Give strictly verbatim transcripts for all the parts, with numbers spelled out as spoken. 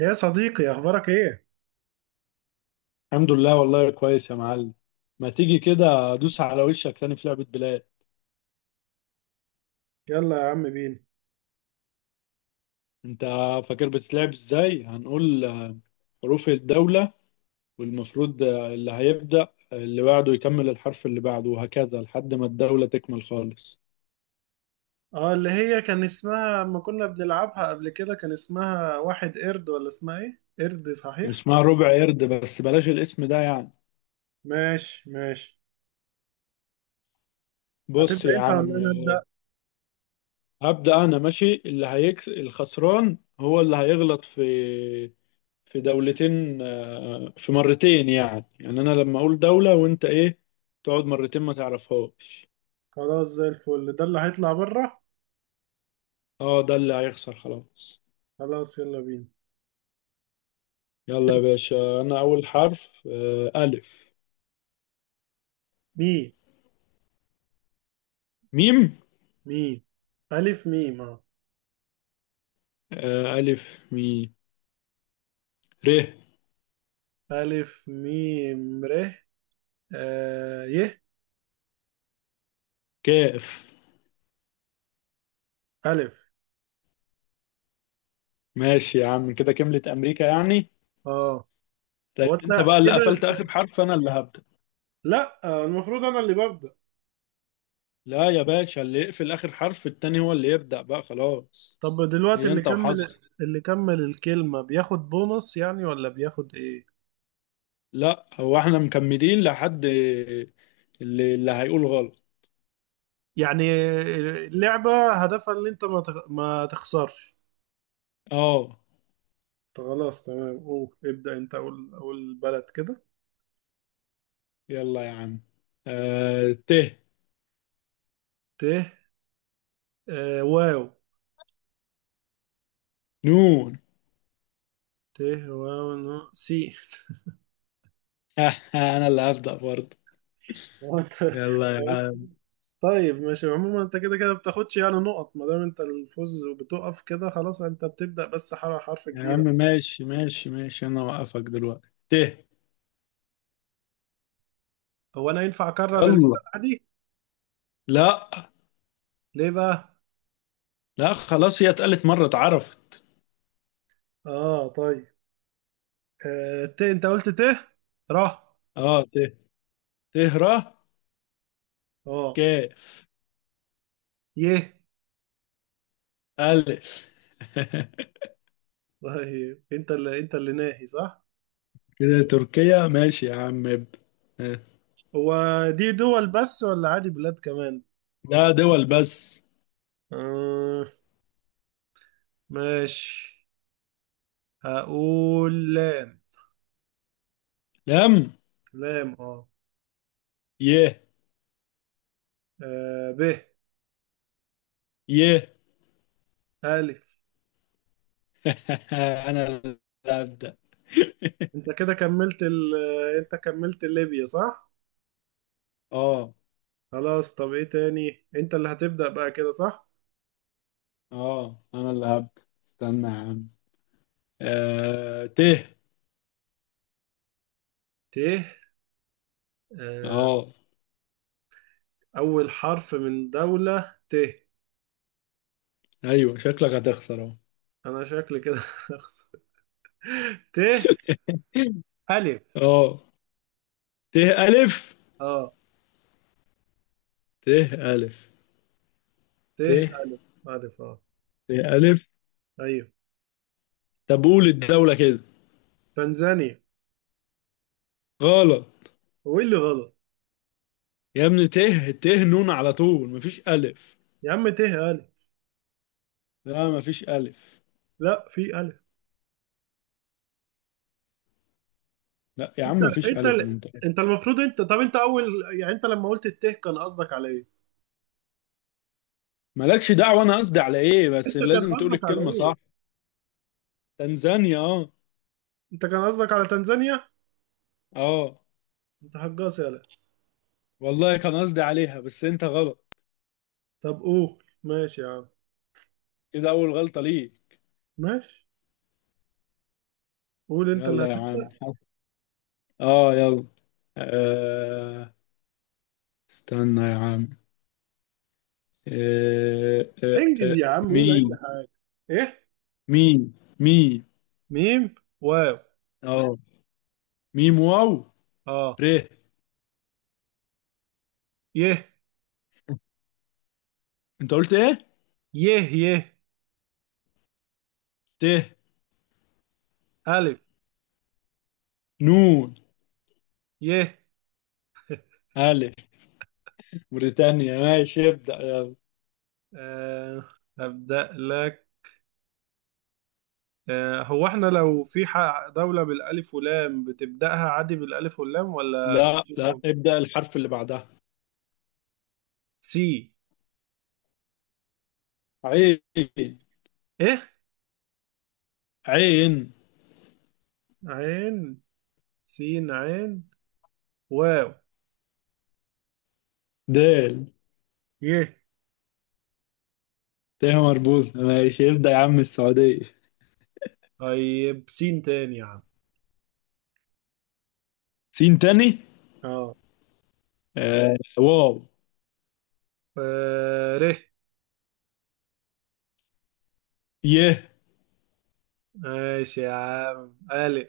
يا صديقي، اخبارك ايه؟ الحمد لله والله كويس يا معلم. ما تيجي كده ادوس على وشك تاني في لعبة بلاد؟ يلا يا عم بينا. انت فاكر بتتلعب ازاي؟ هنقول آه، حروف الدولة، والمفروض آه، اللي هيبدأ اللي بعده يكمل الحرف اللي بعده، وهكذا لحد ما الدولة تكمل خالص. اه، اللي هي كان اسمها اما كنا بنلعبها قبل كده كان اسمها واحد قرد، ولا اسمها ايه؟ قرد، صحيح. اسمها ربع قرد بس بلاش الاسم ده يعني. ماشي ماشي. بص هتبدأ يا انت ولا عم. انا آه، ابدأ؟ هبدأ انا. ماشي، اللي هيكس الخسران هو اللي هيغلط في في دولتين، آه، في مرتين يعني. يعني انا لما اقول دولة وانت ايه، تقعد مرتين ما تعرفهاش. خلاص زي الفل. ده اللي هيطلع بره. اه ده اللي هيخسر خلاص. خلاص يلا بينا. يلا يا باشا، انا اول حرف. آه، الف. ميم. ميم. ميم. الف ميم اه. آه، الف ميم ر الف ميم ر. آه ي. كاف. الف. ماشي يا عم، كده كملت امريكا يعني. اه، طيب هو انت انت بقى اللي كده؟ قفلت اخر حرف، انا اللي هبدأ. لا، آه، المفروض انا اللي ببدأ. لا يا باشا، اللي يقفل اخر حرف التاني هو اللي يبدأ بقى، خلاص. طب دلوقتي هي اللي انت كمل وحظك. اللي كمل الكلمة بياخد بونص يعني، ولا بياخد ايه؟ لا، هو احنا مكملين لحد اللي, اللي هيقول غلط. يعني اللعبة هدفها ان انت ما تخ- ما تخسرش. اه، طب خلاص، تمام. قول ابدأ، انت اقول اقول بلد كده. يلا يا عم. آه ت. ت. آه واو. نون. ت واو نو. سي. انا اللي هبدأ برضه. هو أنت- يلا يا عم. طيب ماشي. عموما انت كده كده بتاخدش يعني نقط ما دام انت الفوز وبتقف كده، خلاص انت بتبدأ بس حرف حرف يا عم جديدة. ماشي ماشي ماشي، انا اوقفك دلوقتي. ت. هو انا ينفع اكرر البلد؟ يلا. عادي؟ لا. ليه بقى؟ لا خلاص، هي اتقالت مرة اتعرفت. اه طيب. آه، ت، انت قلت ت. ره. اه، ت. ت ر. اه. كاف. يه. الف. طيب انت اللي انت اللي ناهي، صح؟ كده تركيا. ماشي يا عم، ابدأ. آه. هو دي دول بس ولا عادي بلاد كمان؟ لا، دول بس. آه، ماشي. هقول لام. لم. لام اه. ي. آه، ب. ي. ألف. انا اللي هبدأ. انت كده كملت ال... انت كملت ليبيا، صح؟ اه. خلاص. طب ايه تاني؟ انت اللي هتبدأ بقى كده، صح؟ اه انا اللي هب استنى يا عم. آه ت. ت. آه، اه. اول حرف من دولة ت. ايوه، شكلك هتخسر اهو. انا شكلي كده هخسر. ت. ألف. اه، ت الف. اه ت الف. ت ت. ألف. ألف أه. ت الف. أيوه. طب قول الدولة كده. تنزانيا. غلط. هو إيه اللي غلط؟ يا ابني ت ت نون على طول، مفيش الف. يا عم ت ألف. لا مفيش الف. لا في ألف. لا يا أنت. عم مفيش أنت الف، انا ال- متأكد. أنت المفروض، أنت، طب أنت أول، يعني أنت لما قلت الت كان قصدك على إيه؟ مالكش دعوة انا قصدي على ايه، بس أنت كان لازم تقول قصدك على الكلمة إيه؟ صح. تنزانيا، اه. أنت كان قصدك على تنزانيا؟ اه أنت هجاص يالا. والله كان قصدي عليها، بس انت غلط. طب قول ماشي يا عم. كده اول غلطة ليك. ماشي. قول، أنت اللي يلا يا عم. هتبدأ. اه يلا. آه استنى يا عم. آه آه انجز آه يا عم قول أي ميم. حاجة. إيه؟ ميم. ميم. ميم واو. اه، ميم واو. أه. ر. يه انت قلت ايه؟ يه يه. ت. ألف. نون. يه. الف. موريتانيا، ماشي ابدأ يلا. أه، هبدأ لك. آه، هو احنا لو في ح- دولة بالألف واللام بتبدأها عادي بالألف واللام ولا لا لا، بتجيبهم؟ ابدأ الحرف اللي بعدها. سي. عين. ايه؟ عين. عين. سين عين. واو. دال. يه. ت مربوط، ماشي ابدأ يا عم، السعودية. طيب سين تاني يا عم؟ سين تاني. اه. آه واو. آه، ر. يه. ماشي يا عم. ألف.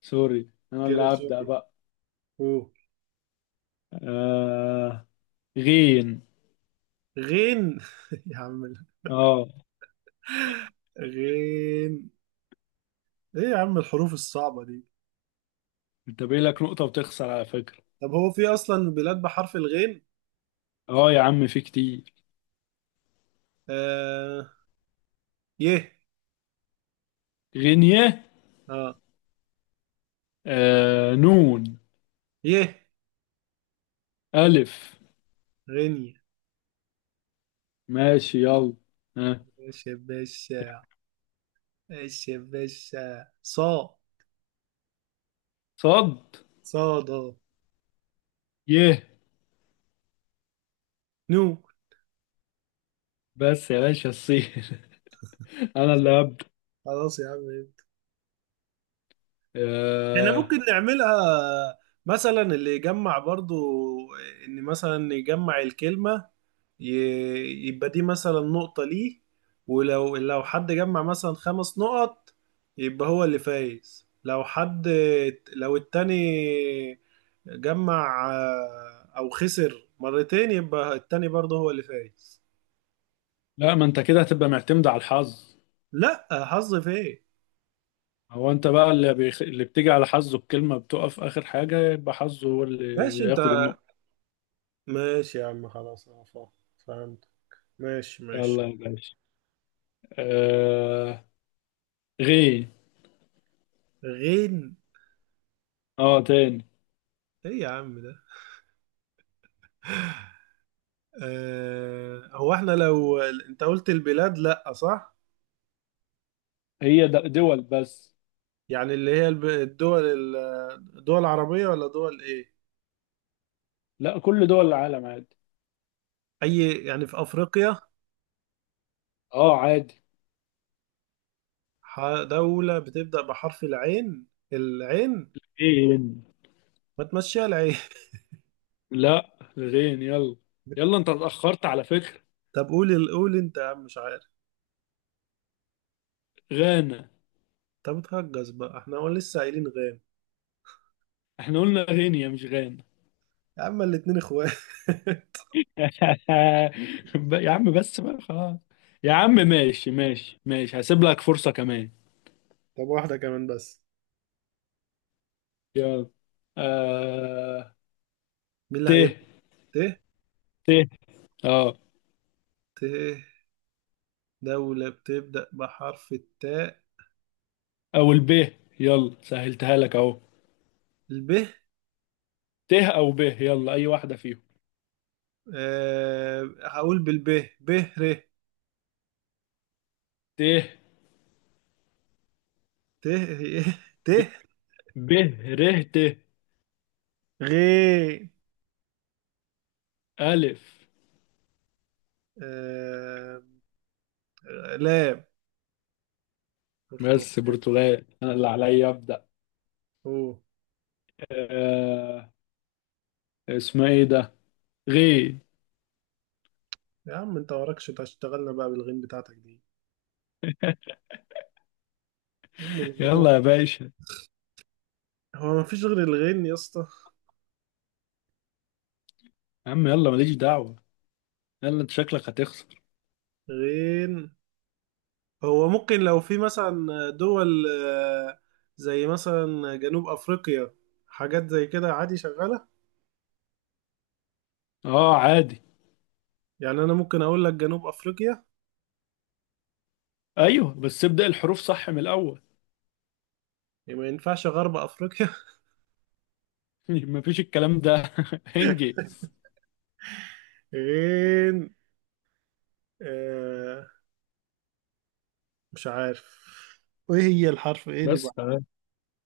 سوري، انا اللي كده هبدأ شوف. بقى. آه غين. غين. يا عم ال- اه، غين. ايه يا عم الحروف الصعبة دي؟ انت باقي لك نقطة وتخسر على فكرة. طب هو في أصلا بلاد بحرف الغين؟ اه يا عم، في كتير. آه. يه. غينية. اه. آه نون. يه. ألف. غينيا. ماشي يلا. ها. ماشي يا باشا. ماشي يا باشا. صا. صد. صاد. يه. نو. بس يا باشا، الصين. أنا اللي هبدأ. خلاص يا عم. احنا آه. ممكن نعملها مثلا اللي يجمع برضو، ان مثلا يجمع الكلمة، ي- يبقى دي مثلا نقطة ليه، ولو لو حد جمع مثلا خمس نقط يبقى هو اللي فايز. لو حد، لو التاني جمع آه، او خسر مرتين يبقى التاني برضه هو اللي فايز. لا، ما أنت كده هتبقى معتمد على الحظ. لا حظ فين؟ هو أنت بقى اللي بيخ... اللي بتيجي على حظه بكلمة بتقف آخر حاجة، يبقى حظه هو ماشي اللي انت. ياخد النقطة. ماشي يا عم، خلاص انا فاهم. فهمت. ماشي ماشي. يلا يا باشا. آه غين. غين. اه تاني. ايه يا عم ده؟ آه، هو احنا لو انت قلت البلاد، لا صح؟ هي د- دول بس. يعني اللي هي الب- الدول ال- الدول العربية ولا دول ايه؟ لا، كل دول العالم عادي. اي يعني في افريقيا؟ اه عادي. ح- دولة بتبدأ بحرف العين. العين. غين. ما تمشيها العين لا، غين يلا. يلا انت اتأخرت على فكرة. طب قول ال- قول انت يا عم، مش عارف. غانا. طب اتهجس بقى. احنا هو لسه قايلين غين. احنا قلنا غينيا مش غانا. يا عم الاتنين اخوات. ب- يا عم بس بقى خلاص. يا عم ماشي ماشي ماشي، هسيب لك فرصة كمان. طب واحدة كمان بس. يلا. آه... مين اللي ت. هيبدأ؟ ت. ت. اه، ت. دولة بتبدأ بحرف التاء. او الب، يلا سهلتها لك اهو. الب. ت او ب، يلا اي واحدة فيهم. أه هقول بالب. ب. ر ت. ت. ت. ب. ب ر ت. غ. ألف. أه. لام. برتقال. بس برتغال، انا اللي عليا ابدأ. اوه. آه، اسمها ايه ده؟ غي. يا عم انت وراكش هتشتغلنا بقى بالغين بتاعتك دي. أم الغين. يلا يا باشا. هو مفيش غير الغين يا اسطى؟ يا عم يلا، ماليش دعوة. يلا انت شكلك هتخسر. غين. هو ممكن لو في مثلا دول آه، زي مثلا جنوب افريقيا، حاجات زي كده، عادي شغالة؟ اه عادي. يعني انا ممكن اقول لك جنوب افريقيا. ايوه بس ابدأ الحروف صح من الاول. إيه، ما ينفعش غرب افريقيا؟ مفيش الكلام ده. انجز. غين. آه، مش عارف. ايه هي الحرف ايه اللي بعد؟ بس تمام.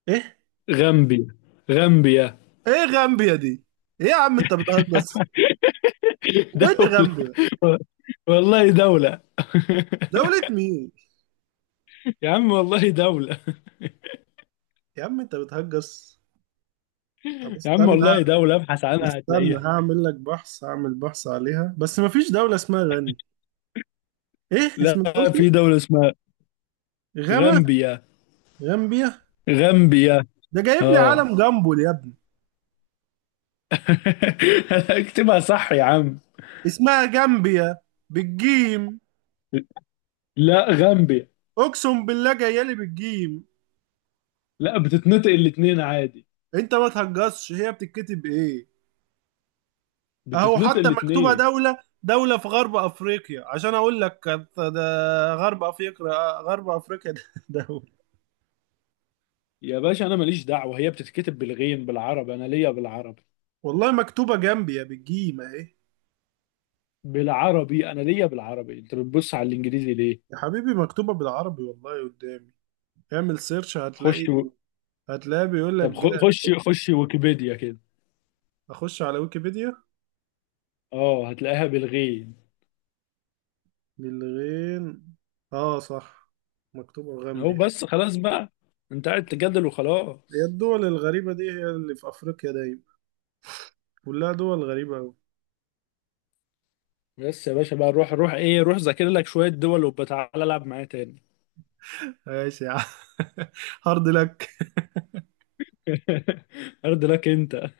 ايه؟ غامبيا. غامبيا. ايه غامبيا دي؟ ايه يا عم انت بتهجس. وين دولة. غامبيا؟ والله دولة. دولة مين؟ يا عم والله دولة. يا عم انت بتهجس. طب يا عم استنى. والله دولة، ابحث عنها استنى هتلاقيها. هعمل لك بحث، هعمل بحث عليها، بس مفيش دولة اسمها غني. ايه اسم؟ انت قلت لا، في ايه؟ دولة اسمها غاما. غامبيا. غامبيا. غامبيا. ده جايب لي اه. علم جامبول يا ابني. اكتبها صح يا عم. اسمها جامبيا، بالجيم. لا، غامبيا. اقسم بالله جايه لي بالجيم. لا، بتتنطق الاتنين عادي. انت ما تهجصش. هي بتتكتب ايه؟ اهو بتتنطق حتى مكتوبة الاتنين. دولة. دولة في غرب افريقيا عشان اقول لك، كانت ده غرب افريقيا. غرب افريقيا ده دولة. يا باشا انا ماليش دعوه، هي بتتكتب بالغين بالعربي، انا ليا بالعربي. والله مكتوبة جنبي يا، بالجيم اهي. بالعربي، انا ليا بالعربي، انت بتبص على الانجليزي ليه؟ يا حبيبي مكتوبة بالعربي، والله قدامي. اعمل سيرش هتلاقي. خش و... هتلاقي بيقول لك طب خ- جا. خش خش ويكيبيديا كده. اخش على ويكيبيديا. اه هتلاقيها بالغين. للغين. اه صح. مكتوبة اهو غامبيا. بس خلاص بقى، انت قاعد تجادل هي وخلاص. الدول الغريبة دي هي اللي في افريقيا دايما. كلها دول غريبة اوي. بس يا باشا بقى، روح روح ايه، روح ذاكر لك شويه دول وبتعالى العب معايا تاني. ماشي يا عم. هارد لك. ارض لك انت.